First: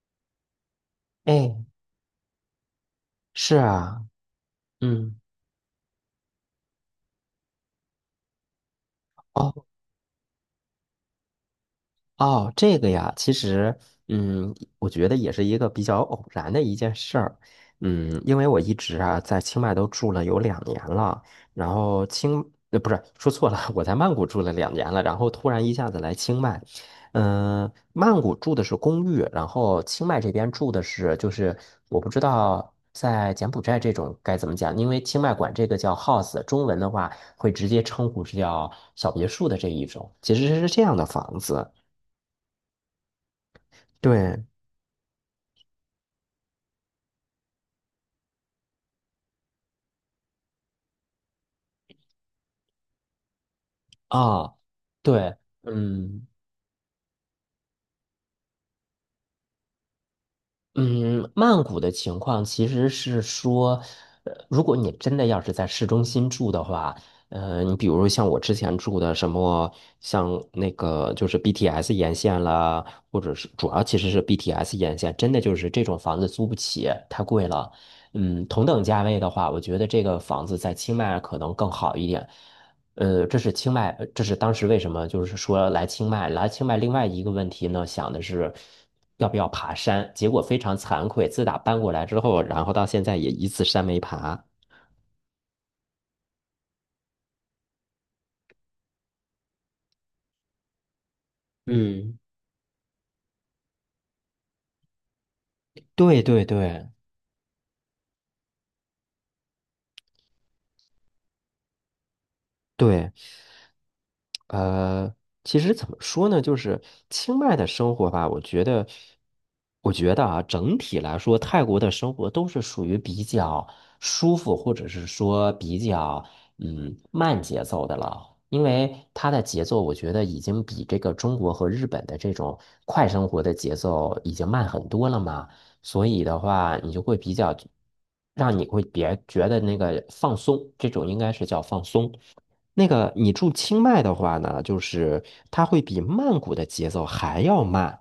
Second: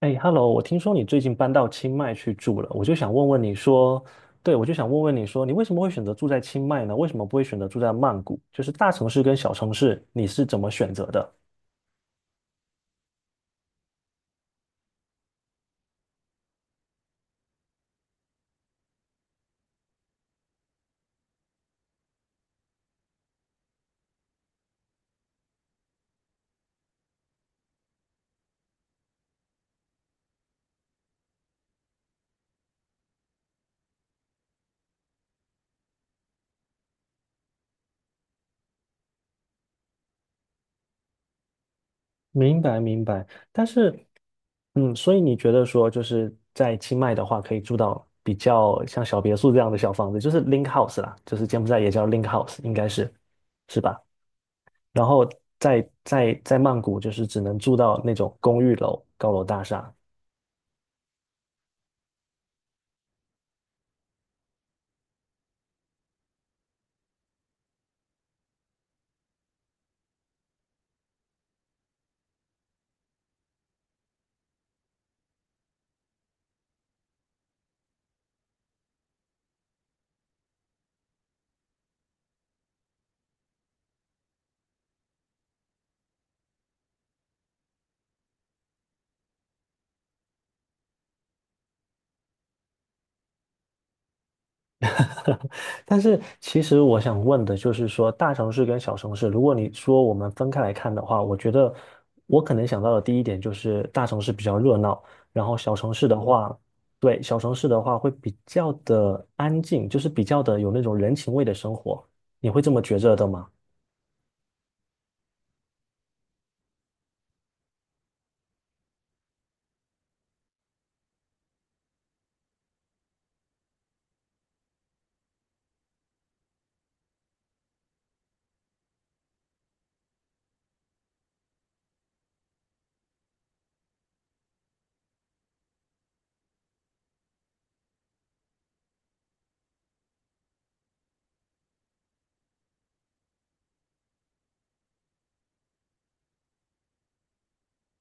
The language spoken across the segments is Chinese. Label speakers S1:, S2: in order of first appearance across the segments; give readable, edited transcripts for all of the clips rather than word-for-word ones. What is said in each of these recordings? S1: 哎，Hello，我听说你最近搬
S2: 哎，
S1: 到清迈去住了，我就想问问你
S2: 是
S1: 说，
S2: 啊，
S1: 对，我就想问问
S2: 嗯，
S1: 你说，你为什么会选择住在清迈呢？为什么不会选择住在曼谷？就是大城市跟小
S2: 哦，
S1: 城市，你是怎么选择的？
S2: 哦，这个呀，其实，我觉得也是一个比较偶然的一件事儿，因为我一直啊在清迈都住了有两年了，然后不是，说错了，我在曼谷住了2年了，然后突然一下子来清迈，曼谷住的是公寓，然后清迈这边住的是，就是我不知道在柬埔寨这种该怎么讲，因为清迈管这个叫 house，中文的话会直接称呼是叫小别墅的这一种，其实是这样的房子。
S1: 明白，明白。但是，
S2: 对，
S1: 嗯，所以你觉得说，就是在清迈的话，可以住到比较像小别墅这样的小房子，就是 link house 啦，就是柬埔寨也叫 link house，应该是，是吧？
S2: 啊，
S1: 然后
S2: 对，
S1: 在
S2: 嗯
S1: 在在曼谷，就是只能住到那种公寓楼、高楼大厦。
S2: 嗯，曼谷的情况其实是说，如果你真的要是在市中心住的话，你比如像我之前住的什么，像那个就是 BTS 沿线啦，或者是主要其实是 BTS 沿线，真的就是这种房子租不起，太贵了。同等价位的话，我觉得这个房子在清迈可能更好一点。这是清迈，这是当时为什么就是说来清迈，来清迈另外一个问题呢，想的是要不要爬山，结果非常惭愧，自打搬过来之后，然后到现在也一次山没爬。
S1: 但是其实我想问的就是说，大城市跟小城市，如果你说我们分开来看的话，我觉得
S2: 嗯，
S1: 我可能想到的第一点就是大城市比较热闹，然后小城市的
S2: 对对
S1: 话，
S2: 对
S1: 对，小城市的话会比较的安静，就是比较的有那种人情味的生活，你会这么觉
S2: 对，
S1: 着的吗？
S2: 呃，其实怎么说呢，就是清迈的生活吧，我觉得啊，整体来说，泰国的生活都是属于比较舒服，或者是说比较慢节奏的了。因为它的节奏，我觉得已经比这个中国和日本的这种快生活的节奏已经慢很多了嘛，所以的话，你就会比较，让你会别觉得那个放松，这种应该是叫放松。那个你住清迈的话呢，就是它会比曼谷的节奏还要慢，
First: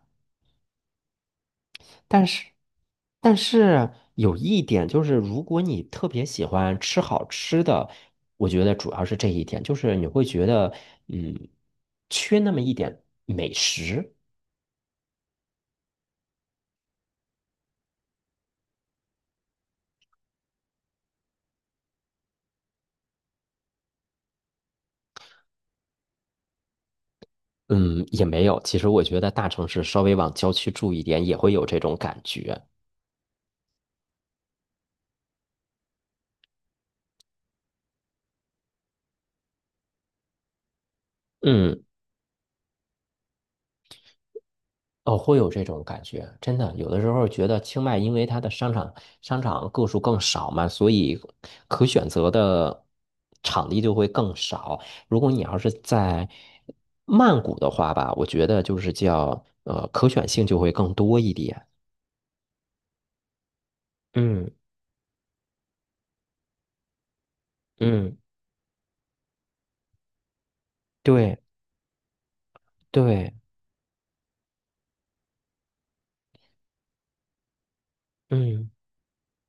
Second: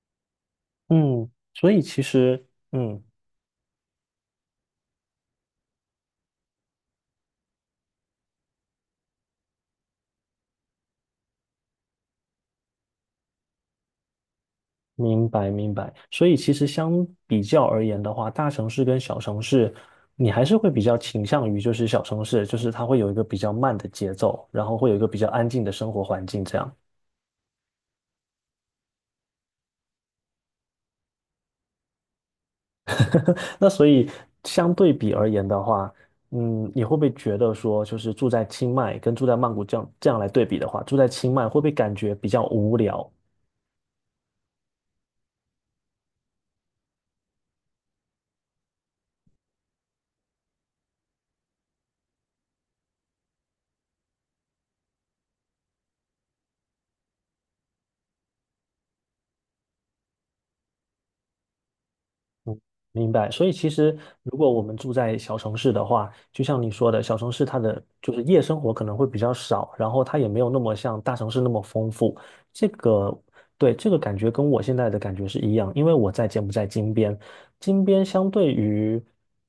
S1: 嗯，所以其
S2: 但
S1: 实，
S2: 是，
S1: 嗯。
S2: 但是有一点就是，如果你特别喜欢吃好吃的，我觉得主要是这一点，就是你会觉得，嗯，缺那么一点美食，
S1: 明白，明白。所以其实相比较而言的话，大城市跟小城市，你还是会比较倾向于就是小城市，就是它会有一个比较慢的节奏，然后会有一个比较安静的生活环境这样。
S2: 嗯，也没有。其实我觉得大城市稍微往郊区住一点，也会有这种感觉。
S1: 那所以相对比而言的话，嗯，你会不会觉得说，就是住在清迈跟住在曼谷这样来对比的话，住在清迈会不会
S2: 嗯。
S1: 感觉比较无聊，
S2: 哦，会有这种感觉，真的，有的时候觉得清迈因为它的商场个数更少嘛，所以可选择的场地就会更少。如果你要是在曼谷的话吧，我觉得就是叫可选性就会更多一点。
S1: 明白，所以其实如
S2: 嗯
S1: 果我们住在小城市的话，就像你说的，小城市它的就
S2: 嗯，
S1: 是夜生活可能会比较少，然后它也没有那么像大城市
S2: 对
S1: 那么丰富。这个，
S2: 对，
S1: 对，这个感觉跟我现在的感觉是一样，因为我在柬埔寨金边，金边相对
S2: 嗯
S1: 于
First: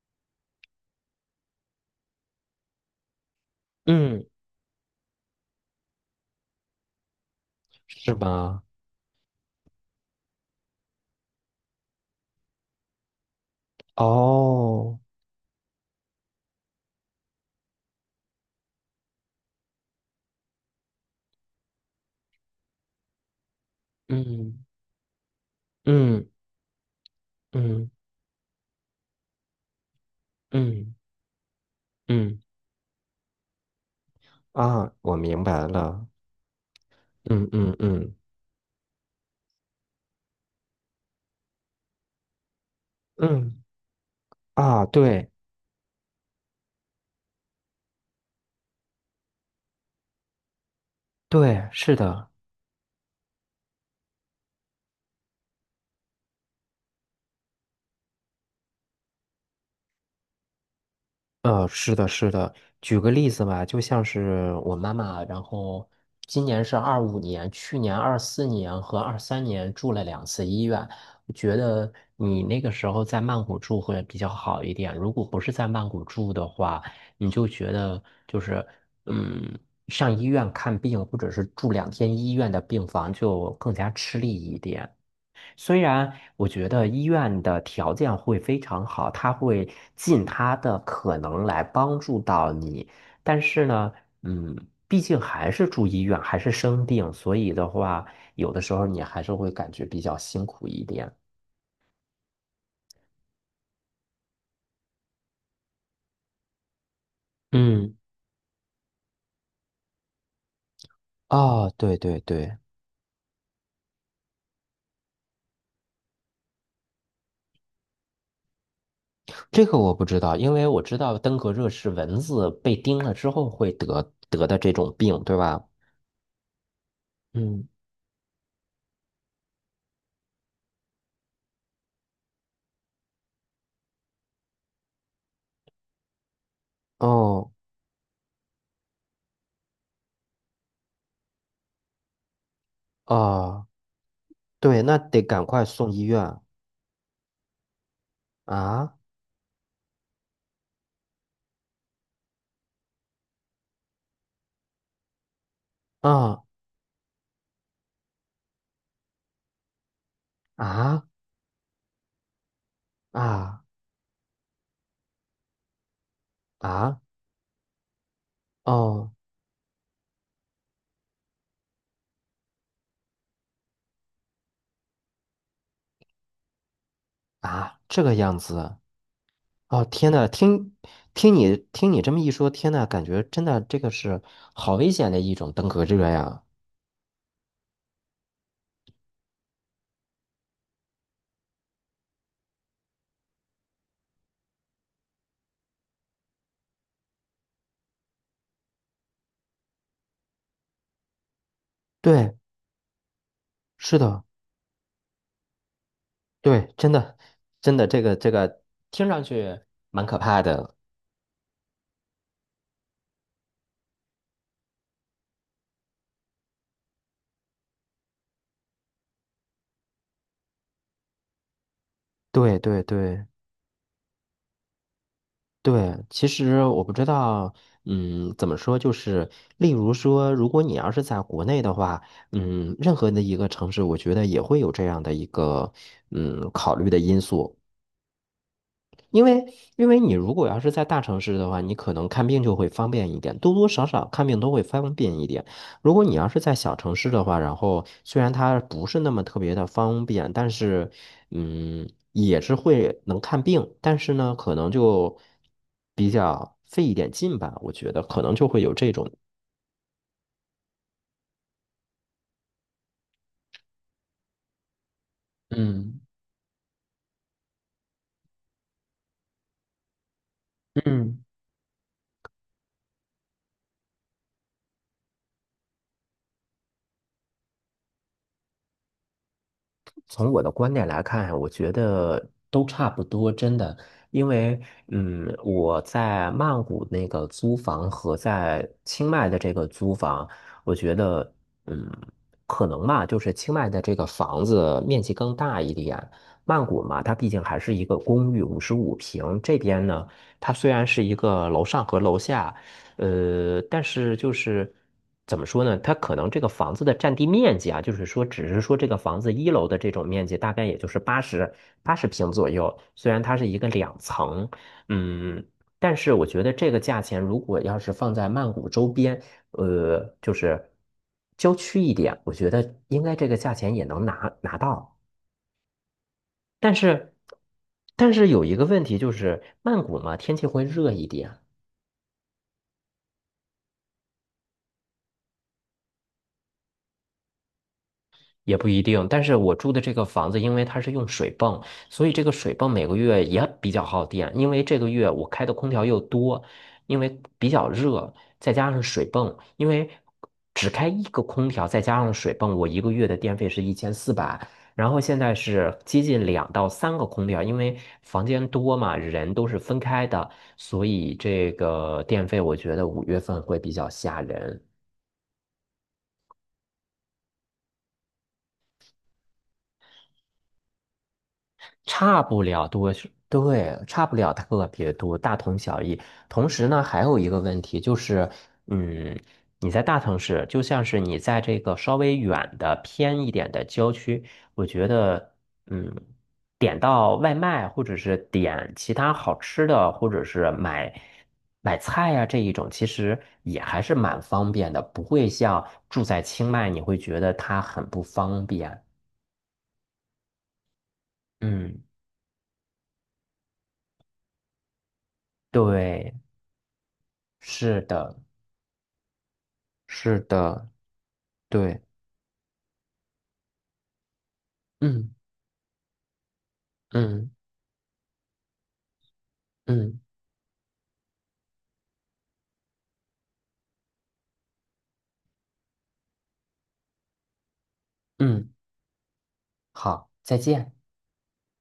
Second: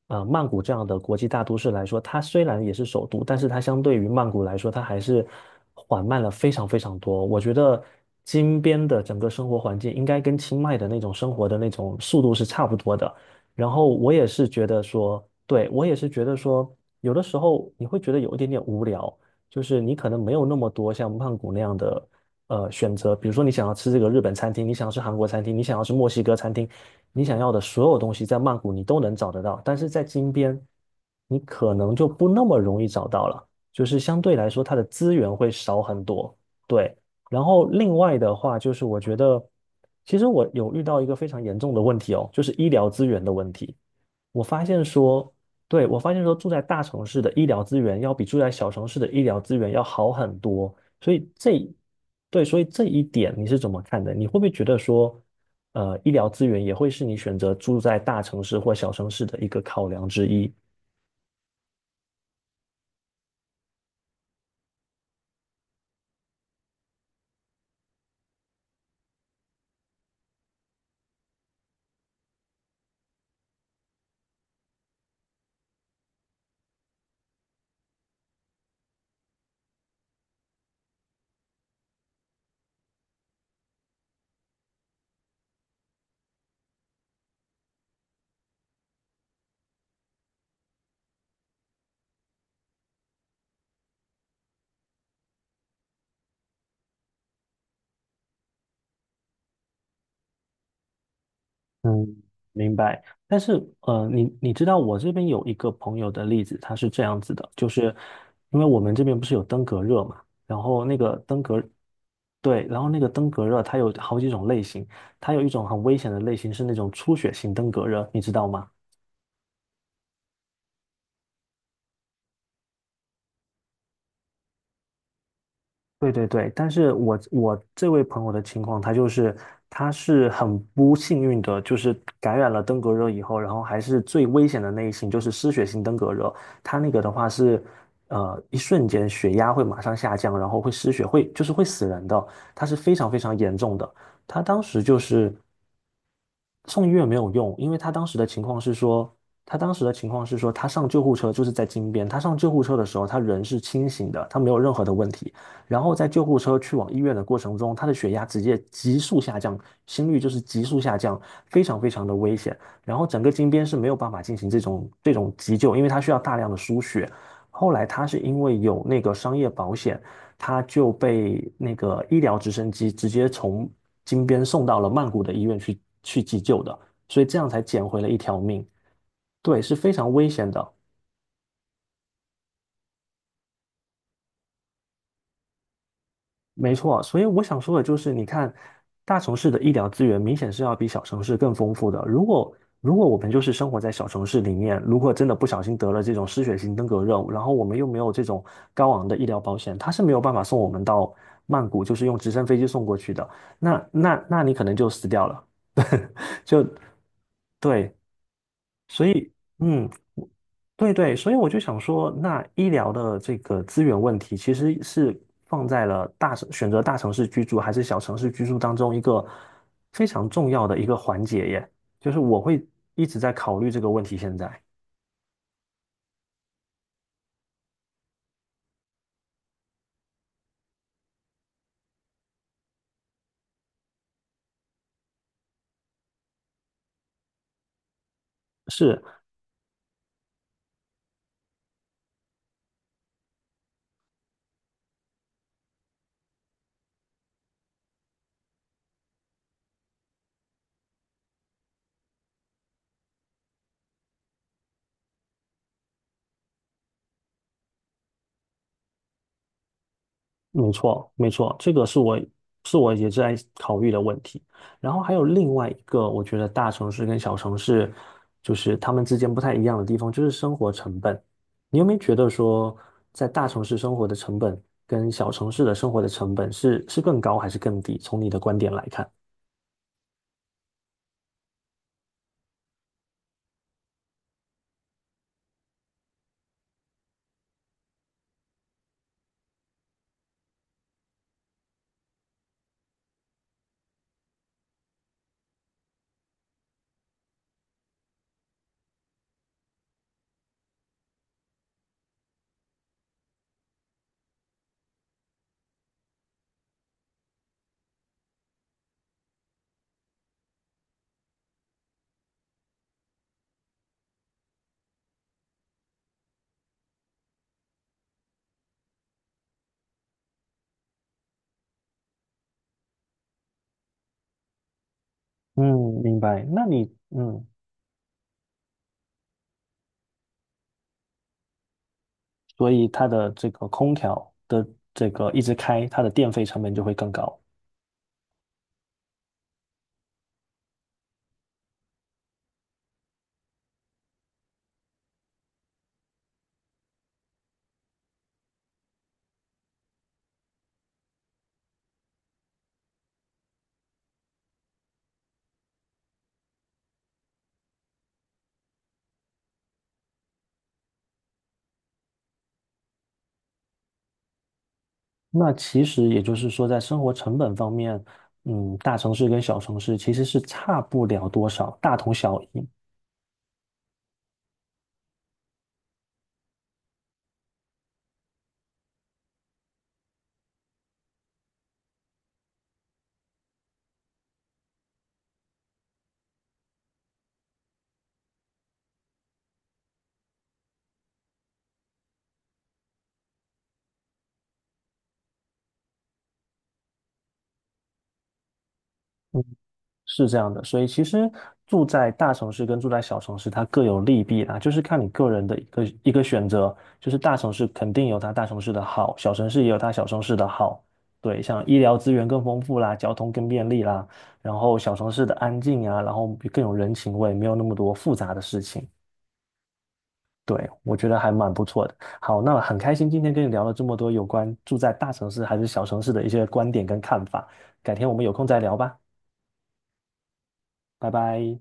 S1: 曼谷这样的国际大都市来说，它虽然也是首都，但是它相对于
S2: 嗯，
S1: 曼谷来说，它还是缓慢了非常非常多。我觉得
S2: 是
S1: 金
S2: 吧？
S1: 边的整个生活环境应该跟清迈的那种生活的那种速度是差不多的。然后我也是觉得
S2: 哦，
S1: 说，对，我也是觉得说，有的时候你会觉得有一点点无聊，就是你可能没有那么多像曼谷那样的选择，比如说你想要吃这个日本餐
S2: 嗯
S1: 厅，你想要吃韩国餐厅，你想要吃墨西
S2: 嗯
S1: 哥餐厅，你想要的
S2: 嗯
S1: 所有东西在曼谷你都能找得到，但是在金边
S2: 嗯
S1: 你可能就不
S2: 嗯
S1: 那么容易找到了，就是相对来说它的
S2: 啊，
S1: 资
S2: 我
S1: 源
S2: 明
S1: 会
S2: 白
S1: 少很
S2: 了，
S1: 多，对。然
S2: 嗯
S1: 后
S2: 嗯
S1: 另
S2: 嗯。
S1: 外的话，就是我觉得，其实我有遇到一个非常严重的问题哦，就是医疗资源的问
S2: 嗯
S1: 题。我发现
S2: 啊，对
S1: 说，对，我发现说，住在大城市的医疗资源要比住在小城市的医疗资源要好很多。所以这，
S2: 对，是的，
S1: 对，所以这一点你是怎么看的？你会不会觉得说，呃，医疗资源也会是你选择住在大城市或小城市的一个考量之一？
S2: 是的，是的。举个例子吧，就像是我妈妈，然后今年是25年，去年24年和23年住了2次医院。我觉得你那个时候在曼谷住会比较好一点，如果不是在曼谷住的话，你就觉得就是嗯，上医院看病或者是住2天医院的病房就更加吃力一点。虽然我觉得医院的条件会非常好，他会尽他的可能来帮助到你，但是呢，嗯，毕竟还是住医院，还是生病，所以的话，有的时候你还是会感觉比较辛苦一点。
S1: 嗯，明白。但是，呃，你知道我这边有一个朋友的例子，他是这样子的，就是
S2: 嗯，
S1: 因为我们这边不是有登革热嘛，然后那个登革，
S2: 哦，对对对，
S1: 对，然后那个登革热它有好几种类型，它有一种很危险的类型是那种出血性登革热，你知道吗？
S2: 这个我不知道，因为我知道登革热是蚊子被叮了之后会得得的这种病，对吧？
S1: 对对对，但是我
S2: 嗯，
S1: 这位朋友的情况，他就是他是很不幸运的，就是感染了登革热以后，然后还是最危险的那一型，就是失血性登革热。他那个的话
S2: 哦，
S1: 是，呃，一瞬间血压会马上下降，然后会失血，会就是会死人的，他是非常非常严
S2: 哦，
S1: 重的。他当时
S2: 对，那
S1: 就
S2: 得
S1: 是。
S2: 赶快送医院
S1: 送医院没有用，因为他当时的情况是
S2: 啊
S1: 说，他当时的情况是说，他上救护车就是在金边，他上救护车的时候，他人是清醒的，他没有任何的问题。然后在救护
S2: 啊！
S1: 车去往医院的过程中，他的血压直接急速下降，心率就是急速下
S2: 啊
S1: 降，非常非常的危险。然后整个金边
S2: 啊
S1: 是没有办法进行这种急救，因为他需要大量的输
S2: 啊！
S1: 血。后来他是因为有那
S2: 哦
S1: 个商业保险，他就被那个医疗直升机直接从金边送到了曼谷的医院去急救的，所以这样才
S2: 啊，
S1: 捡回
S2: 这
S1: 了
S2: 个
S1: 一条
S2: 样
S1: 命。
S2: 子
S1: 对，是
S2: 哦！
S1: 非常
S2: 天
S1: 危
S2: 呐，
S1: 险的。
S2: 听你这么一说，天呐，感觉真的这个是好危险的一种登革热呀！
S1: 没错，所以我想说的就是，你看，大城市的医疗资源明显是要比小城市更丰富的。如果我们就是生活在小城市里面，如果真的不小心得了这种失血性登革热，然后我们又没有这种高昂的医疗保险，他是没有办法送我们到曼谷，就是用直
S2: 对，
S1: 升飞机送过去的。那
S2: 是
S1: 那
S2: 的，
S1: 那你可能就死掉了，就
S2: 对，真的真的，
S1: 对，
S2: 这个
S1: 所
S2: 听上
S1: 以
S2: 去
S1: 嗯。
S2: 蛮可怕的。
S1: 对对，所以我就想说，那医疗的这个资源问题，其实是放在了大城，选择大城市居住还是小城市居住当中一个非常重要的一个环节耶。就是我
S2: 对
S1: 会
S2: 对
S1: 一直
S2: 对。
S1: 在考虑这个问题。现在
S2: 对，其实我不知道，怎么说，就是例如说，如果你要是在国内的话，任何的一个城市，我觉得也会有这样的一个，考虑的因素。
S1: 是，
S2: 因为因为你如果要是在大城市的话，你可能看病就会方便一点，多多少少看病都会方便一点。如果你要是在小城市的话，然后虽然它不是那么特别的方便，但是也是会能看病，但是呢，可能就比较费一点劲吧，我觉得可能就会有这种。
S1: 没错，没错，这个是我是我也在考虑的问题。然后还有另外一
S2: 嗯
S1: 个，我觉得大城市跟小城市，就是他们之间不太一样的地方，就是生活成本。
S2: 嗯。
S1: 你有没有觉得说，在大城市生活的成本跟小城市的生活的成本是更高还是更低？从你的观点来看。
S2: 从我的观点来看，我觉得都差不多，真的。因为，我在曼谷那个租房和在清迈的这个租房，我觉得，嗯，可能嘛，就是清迈的这个房子面积更大一点。曼谷嘛，它毕竟还是一个公寓，55平。这边呢，它虽然是一个楼上和楼下。但是就是怎么说呢？它可能这个房子的占地面积啊，就是说，只是说这个房子一楼的这种面积大概也就是80平左右。虽然它是一个两层，嗯，但是我觉得这个价钱如果要是放在曼谷周边，就是郊区一点，我觉得应该这个价钱也能拿到。
S1: 嗯，明白。那
S2: 但
S1: 你
S2: 是，
S1: 嗯，
S2: 但是有一个问题就是，曼谷嘛，天气会热一点。
S1: 所以它的这个空调的这个一直开，它的电费成本就会更高。
S2: 也不一定，但是我住的这个房子，因为它是用水泵，所以这个水泵每个月也比较耗电。因为这个月我开的空调又多，因为比较热，再加上水泵，因为只开一个空调，再加上水泵，我一个月的电费是1400。然后现在是接近2到3个空调，因为房间多嘛，人都是分开的，所以这个电费我觉得5月份会比较吓人。
S1: 那其实也就是说，在生活成本方面，嗯，大城市跟小城市其实是差不了多少，大同
S2: 差
S1: 小
S2: 不
S1: 异，
S2: 了多是，对，差不了特别多，大同小异。同时呢，还有一个问题就是，嗯，你在大城市，就像是你在这个稍微远的偏一点的郊区，我觉得，嗯，点到外卖或者是点其他好吃的，或者是买菜呀、这一种，其实也还是蛮方便的，不会像住在清迈，你会觉得它很不方便。
S1: 嗯，是这样的。所以其实
S2: 嗯，
S1: 住在大城市跟住在小城市，它各有利弊啦，就是看你个人的一个一
S2: 对，
S1: 个选择。就是大城市
S2: 是
S1: 肯定
S2: 的。
S1: 有它大城市的好，小城市也有它小
S2: 是
S1: 城市的
S2: 的，
S1: 好。对，像医
S2: 对，
S1: 疗资源更丰富啦，交通更便利啦，然后小城
S2: 嗯
S1: 市的安静啊，然后更有人情
S2: 嗯
S1: 味，没有那么多复杂的事情。
S2: 嗯
S1: 对，我觉得还蛮不错的。好，那很开心今天跟你聊了这么多有关住在大城市还是小城市的一些观点跟看法。改天我们有空
S2: 嗯，
S1: 再聊吧，
S2: 好，再见。
S1: 拜拜。